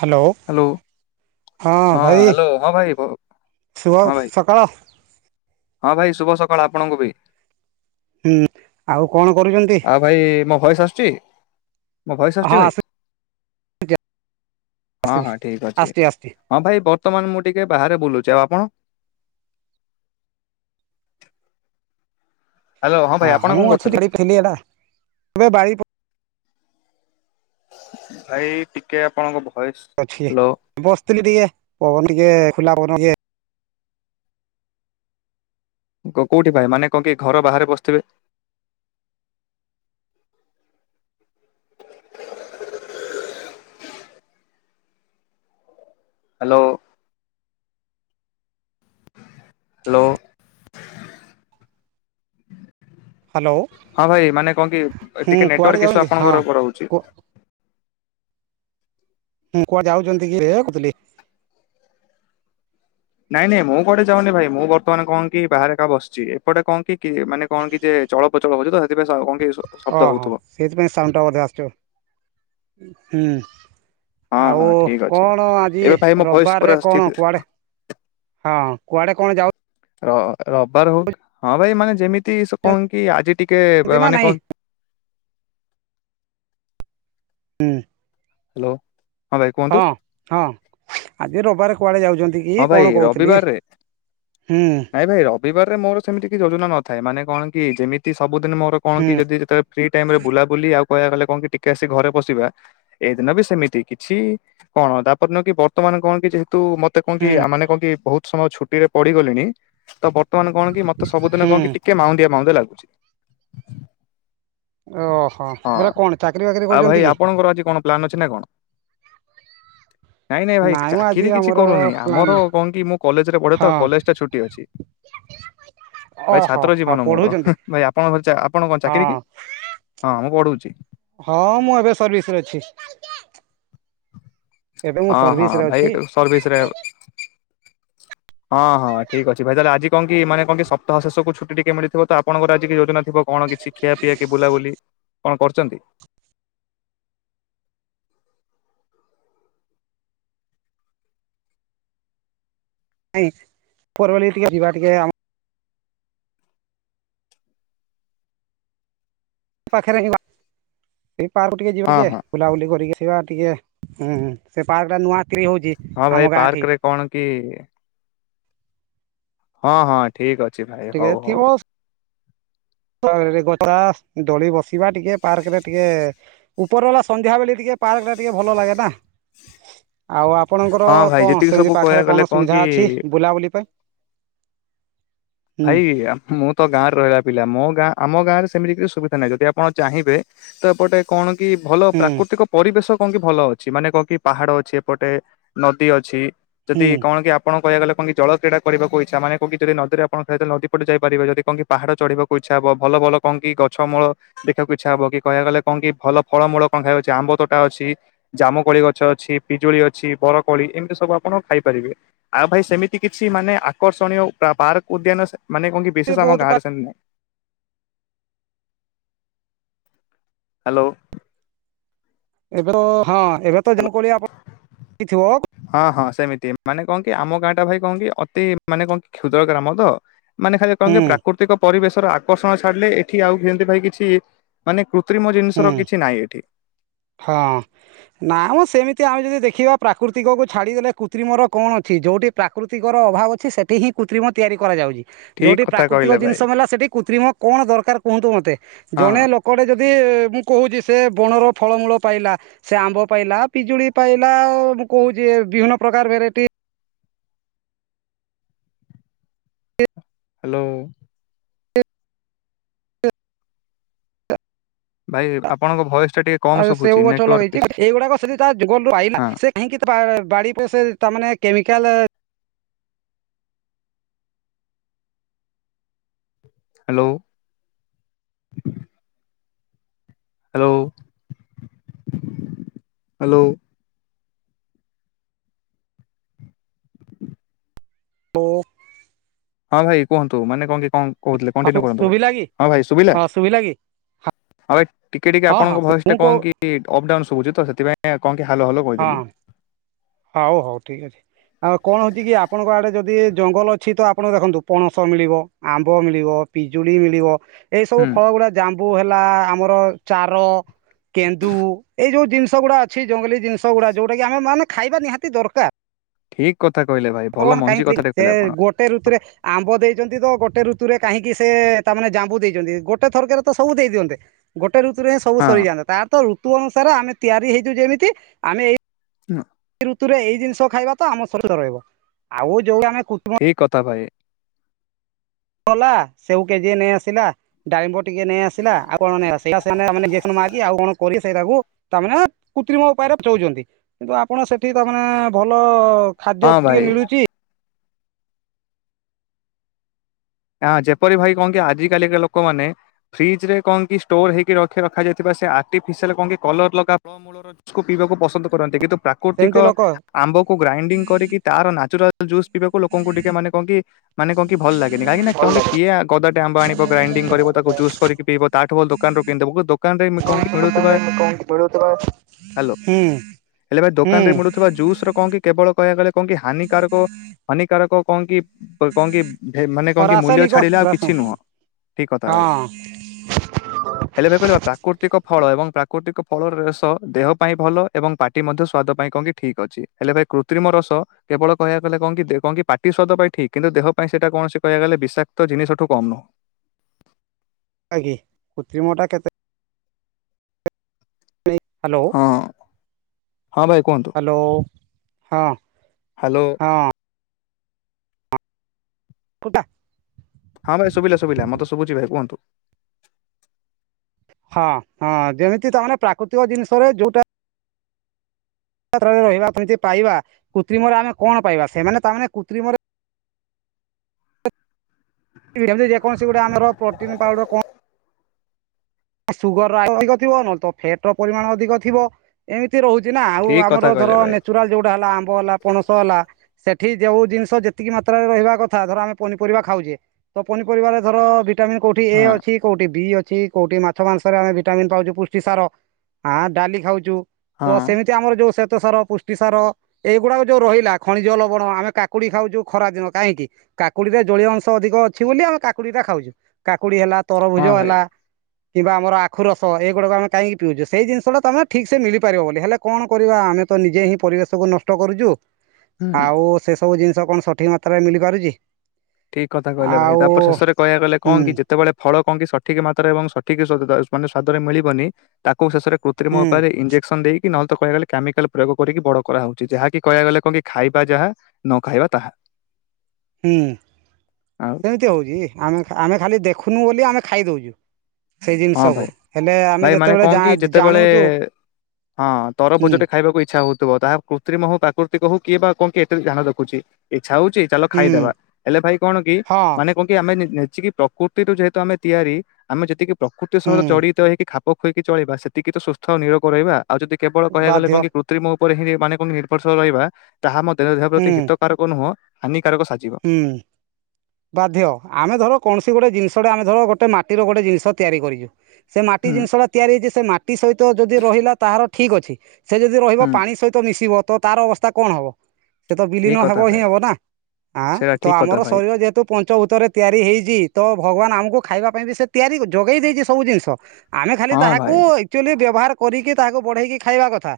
Hello. Hello ହଁ ଭାଇ hello ହଁ ଭାଇ ଭ- ଶୁଭ ହଁ ଭାଇ ସକାଳ। ହଁ ଭାଇ ଶୁଭ ସକାଳ ଆପଣଙ୍କୁ ବି। ହୁଁ ଆଉ। କଣ କରୁଛନ୍ତି ଆଉ ଭାଇ ମୋ ଭଏସ ଆସୁଚି। ମୋ ଭଏସ ହଁ ଆସୁଚି ଭାଇ। ଆସୁଛି ହଁ ଆସୁଛି ହଁ, ଠିକ ଅଛି ଆସୁଛି ଆସୁଛି ହଁ ଭାଇ ବର୍ତ୍ତମାନ ମୁଁ ଟିକେ ବାହାରେ ବୁଲୁଚି। ଆଉ ଆପଣ? ହ୍ୟାଲୋ ହଁ ଭାଇ ଆପଣ ହ ମୁଁ କଣ ଅଛି। କରୁଥିଲେ [unintelligible] ଏଟା ଆବେ ବାଇ ପ। ଭାଇ ଟିକେ ଆପଣଙ୍କ ବ ଅଛି ବସିଥିଲି ଟିକେ ପବନ ଟିକେ ଖୋଲା ପବନ ଟିକେ। କୋଉଠି ଭାଇ ମାନେ କଣ କି ଘର ବାହାରେ ବସିଥିବେ। ହାଲୋ। ହାଲୋ। ହ୍ୟାଲୋ ହଁ ଭାଇ ମାନେ କଣ କି ହୁଁ ଟିକେ କୁଆଡ଼େ ନେଟୱାର୍କ ଇସୁ ଯାଉଛନ୍ତି ହଁ ଆପଣଙ୍କର ରହୁଚି। ମୁଁ କୁଆ ଯାଉଚନ୍ତି କି ଏଇଆ କହୁଥିଲି। ନାଇଁ ନାଇଁ ମୁଁ କୁଆଡେ ଯାଉନି ଭାଇ, ମୁଁ ବର୍ତ୍ତମାନ କଣ କି ବାହାରେ ଏକା ବସଚି। ଏପଟେ କଣ କି କି ମାନେ କଣ କି ଯେ ଏ ଚଳପ୍ରଚଳ ହଉଚି ତ ସେଥିପାଇଁ ସା କଣ କି? ଶ- ଶବ୍ଦ ଅହୋ ହଉଥିବ ସେଇଥିପାଇଁ ସାଉଣ୍ଡଟା ବଧେ ଆସଚ ହୁଁ। ହଁ ଆଉ ହଁ ଠିକ ଅଛି କଣ ଆଜି ଏବେ ଭାଇ ମୋ ଭଏସ ପୁରା ରବବାରରେ ଠିକ କଣ କୁଆଡେ? ହଁ କୁଆଡେ କଣ ଯାଉ ର ରବବାର ହଉ ହଁ ଭାଇ ମାନେ ଯେମିତି ସ ଯାଉଛନ୍ତି କଣ କି ଆଜି ଟିକେ ବେ ନା ମାନେ ନାଇଁ କଣ? ଉଁ। ହାଲୋ। ହଁ ହଁ ଆଜି ରବାରେ କୁଆଡେ ଯାଉ ହଁ ଭାଇ ରବିବାରରେ ହୁଁ ନାଇଁ ଭାଇ ରବିବାରରେ ମୋର ସେମିତି କିଛି ଯୋଜନା ନଥାଏ ମାନେ କଣ କି ଯେମିତି ସବୁଦିନ ମୋର କଣ ହୁଁ କି ଯଦି ଯେତେବେଳେ ଫ୍ରିଟାଇମ ରେ ବୁଲାବୁଲି ଆଉ କହିଆକୁ ଗଲେ କଣ କି ଟିକେ ଆସି ଘରେ ପଶିବା ଏଇ ଦିନ ବି ସେମିତି କିଛି କଣ ତାପରଦିନ କି ବର୍ତ୍ତମାନ ମାନେ କଣ କି ଯେହେତୁ ମତେ କଣ କି ହୁଁ ଆ ମାନେ କଣ କି ବହୁତ ସମୟ ଛୁଟିରେ ପଡିଗଲିଣି ତ ବ ର୍ତ୍ତମାନ କଣ କି ମତେ ସବୁଦିନ ହୁଁ କଣ କି ଟିକେ ମାଉଁନ୍ଦିଆ ମାଉଁନ୍ଦିଆ ଲାଗୁଛି। ଓହ ହଁ ବୋରା କଣ ଚାକିରି ବାକିରି କରୁଚନ୍ତି କି? ପ୍ଲାନ ଅଛି ନା କଣ? ନାଇଁ ନାଇଁ ଭାଇ ମ ଆଜି ଚାକିରି କିଛି ଆମର କରୁନି। ଆମର ପ୍ଲାନ୍ କଣ କି ମୁଁ କଲେଜରେ ପଢେ ହଁ ତ କଲେଜ ଟା ଛୁଟି ଅଛି। ଭାଇ ଓହୋ ଛାତ୍ର ହଁ ଜୀବନ ମୋର ପଢୁଛନ୍ତି ହୁଁ। ଭାଇ ଆପଣଙ୍କର ଚା ଆପଣ କଣ ଚାକିରୀ ହଁ। କି? ହଁ ମୁଁ ପଢୁ ହଁ ମୁଁ ଏବେ ସର୍ଭିସ୍ ରେ ଅଛି। ଏବେ ମୁଁ ହଁ ହଁ ସର୍ଭିସ ରେ ଅଛି ଭାଇ ସର୍ଭିିସରେ ଆଉ। ହଁ ହଁ ଠିକ ଅଛି ଭାଇ ତାହେଲେ ଆଜି କଣ କି ମାନେ କଣ କି ସପ୍ତାହ ଶେଷକୁ ଛୁଟି ଟିକେ ମିଳିଥିବ ତ ଆପଣଙ୍କର ତ ଆଜି କି ଯୋଜନାଥିବ କଣ କିଛି ଖିଆପିଆ କି ବୁଲାବୁଲି କଣ କରୁଛନ୍ତି। [inaudible] ନାଇ ପରେ ଗଲେ ଟିକେ ଯିବା ଟିକେ ଆମ ପାଖେରେ ହିଁ ବା ଏଇ ପାର୍କ ଟିକେ ଯିବା ହଁ ଟିକେ ହଁ ବୁଲାବୁଲି କରିକି ଆସ୍ ସିବା ଟିକେ ଉଁ ହୁଁ ସେ ପାର୍କଟା ନୂଆ କ୍ରି ହଉଛି ହଁ ଭାଇ ଆମ ଗାଁଠି। ପାର୍କରେ କଣ କି ହଁ ହଁ ଠିକ ଅଛି ଭାଇ ଟିକେ ହଉ ଥିବ ହଉ। ଗଛା ଦଳି ବସିବା ଟିକେ ପାର୍କ ରେ ଟିକେ ଉପର ବାଲା ସନ୍ଧ୍ୟା ବେଳେ ଟିକେ ପାର୍କ ଟା ଟିକେ ଭଲ ଲାଗେନା। ଆଉ ଆପଣଙ୍କର ହଁ ଭାଇ କଣ ଯେତିକି ସେମିତି ସବୁ ପାଖରେ କହିବାକୁ ଗଲେ କଣ ସୁବିଧା କି ଅଛି ବୁଲାବୁଲି ପାଇଁ। [inaudible] ଭାଇ ମୁଁ ତ ଗାଁ ରେ ରହିଲା ପିଲା ମୋ ଗାଁ ଆମ ଗଁରେ ସେମିତି କିଛି ସୁବିଧା ନାହିଁ ଯଦି ଆପଣ ଚାହିଁବେ ତ ଏପଟେ କଣ କି ଭଲ ହୁଁ ପ୍ରାକୃତିକ ପରିବେଶ କଣ କି ଭଲ ଅଛି ମାନେ କଣ କି ପାହାଡ ଅଛି ଏପଟେ ନଦୀ ଅଛି ହୁଁ ଯଦି କଣ କି ଆପଣ କହିବାକୁ ଗଲେ କଣ କି ଜଳ କ୍ରୀଡ଼ା କରିବାକୁ ଇଛା ମାନ କହକ ଯଦି ନଦିରେ ଆପଣ ନଦୀ ପଟେ ଯାଇପିବେ ଯଦି କ କି ପାହାଡ ଚଢିବାକୁ ଇଛା ହବ ଭଲ କଣ କି ଗଛମୂଳ ଦେଖିବାକୁ ଇଚ୍ଛା ହବ କହିବାକୁ ଗଲେ କଣ କି ଭଲ ଫଳମୂଳ କଣ ଖାଇବା ଅଛି ଆମ୍ବ ତୋଟା ଅଛି ଜାମୁକୋଳି ଗଛ ଅଛି ପିଜୁଳି ଅଛି ବରକୋଳି ଏମିତି ସବୁ ଆପଣ ଖାଇ ପାରିବେ ଆଉ ଭାଇ ସେମିତି କିଛି ମାନେ ଆକର୍ଷଣୀୟ ପାର୍କ ଉଦ୍ୟାନ ମାନେ କଣ କି ଏ ବଶେଷ ଆମର ବହୁତ ପା ଗାଁରେ ନାହିଁ। ହ୍ୟାଲୋ ଏବେ ତ ହଁ ଏବେ ତ ହ୍ୟାଲୋ ଜାମୁକୋଳି ଆପଣଙ୍କୁ ମିଳିଥିବ? ହଁ ହଁ ସେମିତି ମାନେ କଣ କି ଆମ ଗାଁ ଟା ଭାଇ କଣ କି ଅତି ମାନେ କହ କି କ୍ଷୁଦ୍ର ଗ୍ରାମ ତ ମାନେ ଖା କଣ ହୁଁ କି ପ୍ରାକୃତିକ ପରିବେଶର ଆକର୍ଷଣ ଛାଡିଲେ ଏଠି ଆଉ ଯେମିତି ଭାଇ କିଛି ମାନେ କୃତ୍ରିମ ହୁଁ ଜିନିଷର କିଛି ନାହିଁ ଏଠି। ହଁ ନା ମୁଁ ସେମିତି ଆମେ ଯଦି ଦେଖିବା ପ୍ରାକୃତିକକୁ ଛାଡିଦେଲେ କୃତ୍ରିମର କଣ ଅଛି? ଯଉଠି ପ୍ରାକୃତିକର ଅଭାବ ଅଛି ସେଠି ହିଁ କୃତ୍ରିମର ତିଆରି କରାଯାଉଛି। ଠିକ ଯୋଉଠି କଥା ପ୍ରାକୃତିକ କହିଲେ ଭାଇ ଜିନିଷ ମେଲା ସେଠି କୃତ୍ରିମ କଣ ଦରକାର କୁହନ୍ତୁ ମୋତେ ହଁ ଜଣେ ଲୋକଟେ ଯ ଯି ମୁଁ କହୁଛି ସେ ବଣର ଫଳମୂଳ ପାଇଲା ସେ ଆମ୍ବ ପାଇଲା ପିଜୁଳି ପାଇଲାଉ ମୁଁ କହୁଛି ବିଭିନ୍ନ ପ୍ରକାର ଭେରାଇଟି ହ୍ୟାଲୋ [inaudible] ଭାଇ ଆପଣଙ୍କ ଭୟସ ଟା ଟିକେ କମ ଆ ଶୁଭୁଛି ସେଉ ଗଛ ନେଟୱାର୍କ ଲଗେଇଛି ଇସୁ। ଏଇଗୁଡାକ ସେଠି ତା ଜୀବନରୁ ଆଇିଲଲା ହଁ ସେ କାହିଁକି ବାଡି ପ ସେ ତାମାନେ କେମିକାଲ ହ୍ୟାଲୋ ହ୍ୟାଲୋ ହ୍ୟାଲୋ ହ [inaudible] ହଁ ଭାଇ କୁହନ୍ତୁ ମାନେ କଣ କି କଣ କହୁଥିଲେ କଣ୍ଟିନ୍ୟୁ କରନ୍ତୁ ଭାଇ ଶୁଭିଲା କି ହଁ ଭାଇ ଶୁଭିଲା ହଁ କି ହଁ ଭାଇ ଟିକେ ଟିକେ ହଁ ହଁ ଆପଣଙ୍କ ଭଏସ ମୁଁ ଟା କହୁ କଣ କି ଅପ୍ ଡାଉନ୍ ଶୁଭୁଛି ତ ସେଥିପାଇଁ କଣ କି ହ୍ୟାଲୋ ହ୍ୟାଲୋ ହଁ କହିଦେଲି ହଉ ହଉ ଠିକ ଅଛି ଆଉ କଣ ହଉଛି କି ଆପଣଙ୍କ ଆଡେ ଯଦି ଜଙ୍ଗଲ ଅଛି ତ ଆପଣ ଦେଖନ୍ତୁ ପଣସ ମିଳିବ, ଆମ୍ବ ମିଳିବ, ପିଜୁଳି ମିଳିବ ଏଇ ସବୁ ହୁଁ ଫଳ ଗୁଡା ଜାମ୍ବୁ ହେଲା ଆମର ଚାର କେନ୍ଦୁ ଏଇ ଯୋଉ ଜିନିଷ ଗୁଡା ଅଛି ଜଙ୍ଗଲୀ ଜିନିଷ ଗୁଡା ଯୋଉଟା କି ଆମେ ମାନେ ଖାଇବା ନିହାତି ଦରକାର ଠିକ କଥା କହିଲେ ଭାଇ ଭଲ ଭଗବାନ ମଞ୍ଜି କାହିଁକ କଥାଟେ ସେ କହିଲେ ଆପଣ ଗୋଟେ ଋତୁରେ ଆମ୍ବ ଦେଇଛନ୍ତି ତ ଗୋଟେ ଗୋଟେ ଋତୁରେ କାହିଁକି ସେ ତାମାନେେ ଜାମ୍ବୁ ଦେଇଛନ୍ତି ଗୋଟେ ଥରକରେ ତ ସବୁ ଦେଇ ଦିଅନ୍ତେ ଗୋଟେ ଗୋଟେ ଋତୁରେ ହିଁ ସବୁ ହଁ ସରିଯାନ୍ତା ତାର ତ ଋତୁ ଅନୁସାରେ ଆମେ ତିଆରି ହେଇଛୁ ଯେମିତି ଆମେ ଏଇ ଏଇ ଋତୁରେ ଏଇ ଜିନିଷ ଖାଇବା ତ ଆମ ଶରୀର ରହିବ ଆଉ ଯୋଉ ଆମେ କୃତ୍ରିମ ଠିକ କଥା ଭାଇ ଗଲା ସେଓ କେଜିଏ ନେଇ ଆସିଲା ଡାଳିମ୍ବ ଟିକେ ନେଇ ଆସିଲା ଆଉ କଣ ନେଇ ଆସିଲା [unintelligible] କରି ସେଇଟାକୁ ତାମାନେ କୃତ୍ରିମ ଉପାୟରେ ବୁଝଉଛନ୍ତି କିନ୍ତୁ ଆପଣ ସେଠି ତାମାନେ ଭଲ ଖାଦ୍ୟ ହଁ ଟିକେ ଭାଇ ମିଳୁଛି ଆ ଯେପରି ଭାଇ କଣକି ଆଜି କାଲିକ ଲୋକମାନେ ଫ୍ରିଜ ରେ କଣ କି ଷ୍ଟୋର ହେଇକି ର ରଖାଯାଇଥିବା ସେ ଆର୍ଟିଫିସିଆଲ କଣ କି କଲର ଲଗା ଫଳ ମୂଳକରୁ ପିଇବାକୁ ପସନ୍ଦ କରନ୍ତି କିନ୍ତୁ ପ୍ରାକୃତିକ ସେମିତି ଲୋକ ଆମ୍ବକୁ ଗ୍ରାଇଣ୍ଡିଙ୍ଗ କରିକି ତାର ନାଚୁରାଲ ଜୁସ୍ ପିଇବାକୁ ଲୋକଙ୍କୁ ଟିକେ ମାନେ କଣକି! ମାନେ କଣ କି! ଭଲ ଲାଗେ। କାହିଁକିନା ଭଲ କେଉଁକି, ଲାଗେ। କିଏ ଗଦାଟେ ଆମ୍ବ ଆଣିବ? ଗ୍ରାଇଣ୍ଡିଙ୍ଗ କରିବ। ତାକୁ ଜୁସ୍ କରିକି ପିଇବ। ତାଠୁ ଭଲ ଦୋକାନରୁ କିଣିଦବ। ଦୋ କାନରେ କଁ କି ଦୋକାନରେ ମିଳୁଥିବା, ମିଳୁଥିବା ହ୍ୟାଲୋ! ହୁଁ ହେଲେ ଭାଇ ହୁଁ ଦୋକାନ ରେ ମିଳୁଥିବା, ଜୁସ ର କଣ କି କେବଳ କହିବାକୁ ଗଲେ, କଣ କି ହାନିକାରକ! ହାନିକାରକ କଣ କି? ବ୍ କଣ କି? ବ ମାନେ ହଁ କଣ କି? ମୂଲ୍ୟ ରାସାୟନିକ ଛାଡିଲେ ଆଉ ରାସ କିଛି ନୁହଁ। ଠିକ୍ କଥା ଭାଇ ହଁ ହେଲେ ଭାଇ କହିଲେ ବା ପ୍ରାକୃତିକ! ଫଳ ଏବଂ ପ୍ରାକୃତିକ ଫଳର ରସ ଦେହ ପାଇଁ ଭଲ, ଏବଂ ପାଟି ମଧ୍ୟ ସ୍ଵାଦ ପାଇଁ କଣକି ଠିକ୍ ଅଛି। ହେଲେ ଭାଇ କୃତ୍ରିମ ରସ କେବଳ କହିବା କଲେ, କଁ କି କଁ କି ପାଟି ସ୍ୱାଦ ପାଇଁଠିକ୍। କିନ୍ତୁ ଦେହ ପାଇଁ ସେଟା କୌଣସି କହିବାକୁ ଗଲେ, ବିଷାକ୍ତ ଜିନିଷଠୁ କମ୍ ନୁହଁ। ଆଗେ, କୃତ୍ରିମଟା କେତେ ମାନେ ହ୍ୟାଲୋ! ହଁ ହଁ ଭାଇ କୁହନ୍ତୁ ହ୍ୟାଲୋ! ହଁ ହ୍ୟାଲୋ ହଁ। ଫୁଟା। ହଁ ଭାଇ ଶୁଭିଲା ଶୁଭିଲା, ମତେ ଶୁଭୁଛି ଭାଇ କୁହନ୍ତୁ। ହଁ ହଁ ଯେମିତି ତାମାନେ, ପ୍ରାକୃତିକ ଜିନିଷରେ ଯୋଉଟା ରହିବା କେମିତି ପାଇବା, କୃତ୍ରିମରେ ଆମେ କଣ ପାଇବା? ସେମାନେ ତାମାନେ କୃତ୍ରିମରେ ଯେକୌଣସି ଗୋଟେ ଆମର ପ୍ରୋଟିନ୍ ପାଉଡର କଣ? ସୁଗର ଅଧିକ ଥିବ, ନହଲେତ ଫ୍ୟାଟ ର ପରିମାଣ ଅଧିକ ଥିବ ଏମିତି ରହୁଛି। ନା ଆଉ ଠିକ ଆମର କଥା ଧର କହିଲେ ଭାଇ। ନେଚୁରାଲ ଯୋଉଟା ହେଲା ଆମ୍ବ ହେଲା, ପଣସ ହେଲା ସେ ଏଠି ଯେଉଁ ଜିନିଷ ଯେତିକି ମାତ୍ରାରେ ରହିବା କଥା, ଧର ଆମେ ପନିପରିବା ଖାଉଛେ, ତ ପନିପରିବାରେ ଧର ଭି ଭିଟାମନ୍ କୋଉଠି ଏ ହଁ ଅଛି, କୋଉଠି ବି ଅଛି, କୋଉଠି ମା ମାଛ ମାଂସରେ ଆମେ ଭିଟାମିନ୍ ପାଉଛୁ। ପୁଷ୍ଟି ସାର ଡାଲି ଖାଉଛୁ, ତ ହଁ ସେମିତି ଆମର ଯୋଉ ସେ ଶ୍ୱେତ ସାର, ପୁଷ୍ଟି ସାର ଏଇଗୁଡାକ ଯୋଉ ରହିଲା ଖଣିଜ ଲବଣ, ଆମେ କାକୁଡି ଖାଉଛୁ ଖରା ଦିନ କାହିଁକି? କାକୁଡିରେ ଜଳୀୟ ଅଂଶ ଅଧିକ ଅଛି ବୋଲି ଆମେ କାକୁଡି ଟା ଖାଉଛୁ। କାକୁଡି ହେଲା, ତରଭୁଜ ହଁ ଭାଇ ହେଲା କିମ୍ବା ଆମର ଆଖୁ ରସ ଏଗୁଡା ଆମେ କାହିଁକି ପିଉଛୁ। ସେଇ ଜିନିଷଟା ତମେ ଠିକ୍ ସେ ମିଳିପାରିବ ବୋଲି, ହେଲେ କଣ କରିବା ଆମେ? ତ ନିଜେ ହିଁ ପରିବେଶକୁୁ ନଷ୍ଟ କରୁଚୁ। ହୁଁ। ଆଉ ସେ ସବୁ ଜିନିଷ କଣ ସଠିକ୍ ମାତ୍ରାରେ ମିଲି ପାରୁଛି? ଠିକ୍ କଥା କହିଲେ ଭାଇ। ତାପରେ ଶେଷରେ କହିବା ଗଲେ ହୁଁ କଣ କି ଯେତେବେଳେ ଫଳ କଣ କି ସଠିକ ମାତ୍ରାରେ ଏବଂ ସଠିକ ମାନେ ସ୍ଵାଦ-ଦ -ସ୍ଵାଦରେ ମିଳିବନି? ତାକୁ ଶେଷରେ କୃତ୍ରିମ ହୁଁ ଉପାୟରେ ଇଞ୍ଜେକ୍ସନ ଦେଇ କି ନହେଲେ ତ କହିବା ଗଲେ କେମିକାଲ ପ୍ରୟୋଗ କରିକି, ବଡ କରା ହଉଛି। ଯାହାକି କହିବା ଗଲେ କଣ କି ଖାଇବା ଯାହା ନ ଖାଇବା ତାହା। ହୁଁ, ଆଉ ସେମିତି ହଉଛି। ଆମେ ଖା ଆମେ ଖାଲି ଦେଖୁ। ଖୁନୁ ବୋଲି ଆମେ ଖାଇ ଦଉଛୁ। ସେଇ ହଁ ଭାଇ ଜିନିଷକୁ ହେଲେ, ଆମେ ଭାଇ ମାନେ ଯେତେବେଳେ କଣ କି ଜା-ଜାଣୁଚୁ ଯେତେବେଳେ ହଁ, ତରଭୋଜ ଟେ ଖାଇବାକୁଇ୍ଛା ହଉ ଥିବ। ତାହା କୃତ୍ରିମ ହଉ ପ୍ରାକୃତିକ ହଉ କିଏ ବା କଣ କିଏ? ଏତେ ଧ୍ୟାନ ରଖୁଛି। ଛା ହଉଛି ଚାଲ ଖାଇଦବା। ହୁଁ ହେଲେ ଭାଇ କଣ କି! ହଁ ମାନେ କଣ କି ଆମେ ନି-ନ୍ ଚି କି ପ୍ରକୃତି ରୁ ଯେହେତୁ ଆମେ ତିଆରି, ଆମେ ଯେତିକି ପ୍ରକୃତି ସତ ହୁଁ ଜଡିତ ହେଇକି ଖାପ୍ ପଖଇକି ଚଳିବା ସେତିକି ତ ସୁସ୍ଥ ଆଉ ନିରୋଗ ରହିବା। ଆଉ ଯଦି କେବଳ କହିବା ଗଲେ ବାଧ୍ୟ କଁ କି କୃତ୍ରମ ଉପରେ ହିଁ ମାନେ କଁ କି ନିର୍ଭରଶୀଳ ରହିବା। ତାହା ମଧ୍ୟରେ ଦେହ ହୁଁ ପ୍ରତି ହିତକାରକ ନୁହଁ। ହାନି କାରକ ସାଜିବ। ହୁଁ ବାଧ୍ୟ। ଆମେ ଧର କୌଣସି ଗୋଟେ ଜିନିଷଡେ, ଆମେ ଧର ଗୋଟେ ମାଟିର ଗୋଟେ ଜିନିଷ ତିଆରି କରିଚୁ। ସେ ମାଟି ହୁଁ ଜିନିଷଡା ତିଆରି ହେଇଛି। ସେ ମାଟି ସହିତ ଯଦି ରହିଲା, ତାହାର ଠିକ୍ ଅଛି। ସେ ଯଦି ରହିବ, ହୁଁ ପାଣି ସହିତ ମିଶିବ। ତ ତାର ଅବସ୍ଥା କଣ ହବ? ସେ ତ ବିଲୀନ ଠିକ ହେବ କଥା ହିଁ ଭାଇ ହେବ ନା। ଆଁ, ସେଇଟା ତ ଠିକ କଥା ଆମର ଭାଇ ଶରୀର ଯେ ତ ଉତରେ ତିଆରି ହେଇଛି। ତ ଭଗବାନ ଆମକୁ ଖାଇବା ପାଇଁ ବି ସେ ତିଆରି ଯୋଗେଇ ଦେଇଛି ସବୁ ଜିନିଷ। ଆମେ ଖାଲି ହଁ ତାହାକୁ ଭାଇ ଆକ୍ଚୁଆଲି ବ୍ୟବହାର କରିକି ତାହାକୁ ବଢେଇକି ଖାଇବା କଥା।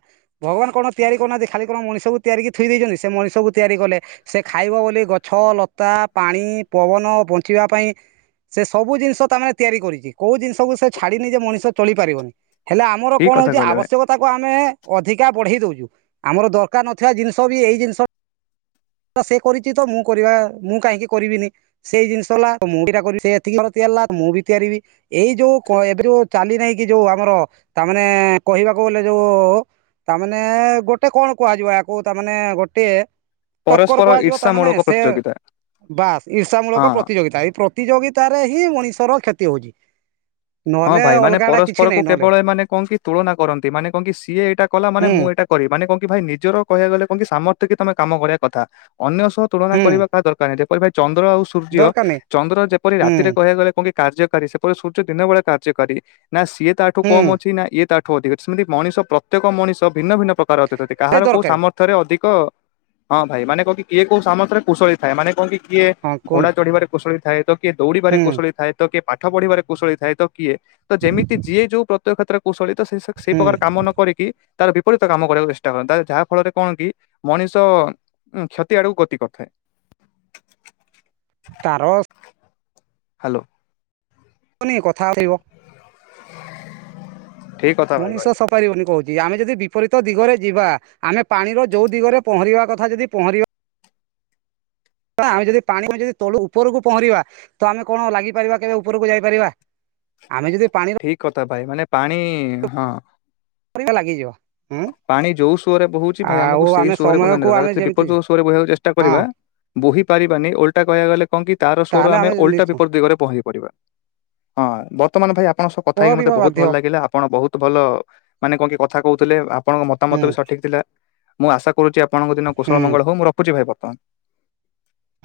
ଭଗବାନ କଣ ତିଆରି କରୁନାହାଁନ୍ତି। ଖାଲି କଣ ମଣିଷକୁ ତିଆରିି ଥୁଇ ଦେଇଛନ୍ତି। ସେ ମଣିଷ ତିଆରି କଲେ। ସେ ଖାଇବ ବୋଲି ଗଛ, ଲତା, ପାଣି, ପବନ ବଞ୍ଚିବା ପାଇଁ ସେ ସବୁ ଜିନିଷ ତମେ ତିଆରି କରିଛି କୋଉ ଜିନିଷକୁ ସେ ଛାଡିିନି ଯେ ମଣିଷ ଚଳି ପାରିବନି। ହେଲେ ଆମର ଠିକ କଣ କଥା ହେଉଛି କହିଲେ ଭାଇ ଆବଶ୍ୟକତାକୁ ଆମେ ଅଧିକା ବଢେଇ ଦଉଛୁ ଆମର ଦରକାର ନଥିବା ଜିନିଷ ବି ଏଇ ଜିନିଷ ସେ କରିଛି ତ ମୁଁ କରିବା ମୁଁ କାହିଁକି କରିବିନି ସେଇ ଜିନିଷ ହେଲା ମୁଁ ଏଇଟା କରିବି ସେ ଏତିକି ଥର ମୁଁ ବି ତିଆରିିବି ଏଇ ଯୋଉ ଏବେ ଯୋଉ ଚାଲି ନାହିଁ କି ଯୋଉ ଆମର ତାମାନେ କହିବାକୁ କ ଯୋଉ ତାମାନେ ଗୋଟେ କଣ କୁହାଯିବ ୟାକୁ ତାମାନେ ଗୋଟେ ଟକ୍କର ପରସ୍ପର କୁହାଯିବ ଈର୍ଷା ମୂଳକ ତାମାନୋନେ ସେ ପ୍ରତିଯୋଗିତା ବାସ୍ ଇର୍ଷା ମୂଳକ ହଁ ପ୍ରତିଯୋଗିତା ଏଇ ପ୍ରତିଯୋଗିତା ତାରେ ହିଁ ମଣିଷ ର କ୍ଷତି ହଉଛି। ହଁ ନହେଲେ ଭାଇ ମାନେ ଅଲଗା ଟା କିଛି ପରସ୍ପରକୁ ନାଇଁ ନହେଲେ କେବଳ ମାନେ କଣ କି ତୁଳନା କରନ୍ତି ମାନେ କଣ କି ସିଏ ଏଇଟା କଲା ମାନେ ହୁଁ ମୁଁ ଏଇଟା କରିବ ମାନେ କ କି ଭାଇ ନିଜର କହିବାକୁ ଗଲେ କଣି ସାମର୍ଥ୍ୟ କି ତମେ କାମ କରିବା କଥା ଅନ୍ୟ ସହ ତୁଳନା ହୁଁ କରିବା କାହା ଦରକାର ନାହିଁ ଯେପରି ଭାଇ ଚନ୍ଦ୍ର ଆଉ ସୂର୍ଯ୍ୟ ଦରକାର ନାହିଁ ଚନ୍ଦ୍ର ଯେପରି ରାତିରେ ହୁଁ କହିବାକୁ ଗଲେ କଣି କାର୍ଯ୍ୟକାରୀ ସେପରି ସୂର୍ଯ୍ୟ ଦିନ ବେଳେ କାର୍ଯ୍ୟକାରୀ ନା ସିଏ ତାଠୁ କମ ହୁଁ ଅଛି ନା ଇଏ ତାଠୁ ଅଧିକ ସେମିତି ମଣିଷ ପ୍ରତ୍ୟେକ ମଣିଷ ଭିନ୍ନ ଭିନ୍ନ ପ୍ରକାର ଅତିଥି ଏଇ କାହାର କଉ ଦରକାରୀ ସାମର୍ଥ୍ୟରେ ଅଧିକ କ ହଁ ଭାଇ ମାନେ କହ କି କିଏ କୋଉ ସାମର୍ଥ୍ୟ ରେ କୁଶଳୀ ଥାଏ ମାନେ କଅଁ କି କିଏ ହଁ ଘୋଡା କୁହନ୍ତୁ ଚଢିବାରେ କୁଶଳୀ ଥାଏ ତ କିଏ ଦୌଡିବାରେ ହୁଁ କୁଶଳୀ ଥାଏ ତ କିଏ ପାଠ ପଢିବାରେ କୁଶଳୀ ଥାଏ ତ କିଏ ତ ଯେମିତି ଯିଏ ଯୋଉ ପ୍ରତ୍ୟକ କ୍ଷେତ୍ରରେ କୁଶଳୀ ତ ସେ ସେଇ ହୁଁ ପ୍ରକାର କାମ ନ କରିକି ତାର ବିପରୀତ କାମ କରିବାକୁ ଚେଷ୍ଟା କରନ୍ତି ଯାହା ଫଳରେ କଣ କି ମଣିଷ ଉୁଁ କ୍ଷତି ଆଡକୁ ଗତି କରିଥାଏ। ତା ରସ୍ ହ୍ୟାଲୋ। ଆନି କଥା [unintelligible] ଠିକ କଥା ଭାଇ ମଣିଷ କହିଲେ ସପାରିବନି କହୁଛି ଆମେ ଯଦି ବିପରୀତ ଦିଗରେ ଯିବା ଆମେ ପାଣିର ଯେଉଁ ଦିଗରେ ପହଁରିବା କଥା ଯଦି ପହଁରିବା ଆମେ ଯଦି ପାଣି ଆମେ ଯଦି ତଳ ଉପରକୁ ପହଁରିବା ତ ଆମେ କଣ ଲାଗିପାରିବା କେବେ ଉପରକୁ ଯାଇପାରିବା। ଆମେ ଯଦି ପାଣି ର ତା ପାଇଁ ମାନେ ପାଣି ହଁ। [unintelligible] ଲାଗିଯିବ। ପାଣି ଯୋଉ ସୁଅରେ ବୋହୁଛି ଭାଇ ଆମକୁ ସେଇ ଆମେ ସୁଅରେ ବୋହିବା ସମୟକୁ ଦରକାର ଆମେ ଯେମିତି ବିପରୀତ ଦିଗ ସୁରେ ବୋହିବାକୁ ଚେଷ୍ଟା କରିବା ହଁ ବୋହି ପାରିବାନି ଓଲଟା କହହା ଗଲେ କଣ କି ତ ସ୍ୱର ତାହେଲେ ଆମେ ଓଲ୍ଟା ନିଶ୍ଚୟ ବିପରୀତ ଦିଗରେ ପହଁରିବା। ହଁ ବର୍ତ୍ତମାନ ଭାଇ ଆପଣଙ୍କ ସହ କଥା ହେଇକି ମୋତେ କରିବା ବହୁତ ବାଧ୍ୟ ଭଲ ଲାଗିଲା ଆପଣ ବହୁତ ଭଲ ମାନେ କଣ କି କଥା କହୁଥିଲେ ଆପଣଙ୍କ ମତାମତ ହୁଁ ବି ସଠିକ ଥିଲା। ମୁଁ ଆଶା କରୁଛି ଆପଣଙ୍କ ଦିନ କୁଶଳ ହୁଁ ମଙ୍ଗଳ ହଉ ମୁଁ ରଖୁଛି ଭାଇ ବର୍ତ୍ତମାନ।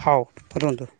ହଉ ରୁହନ୍ତୁ।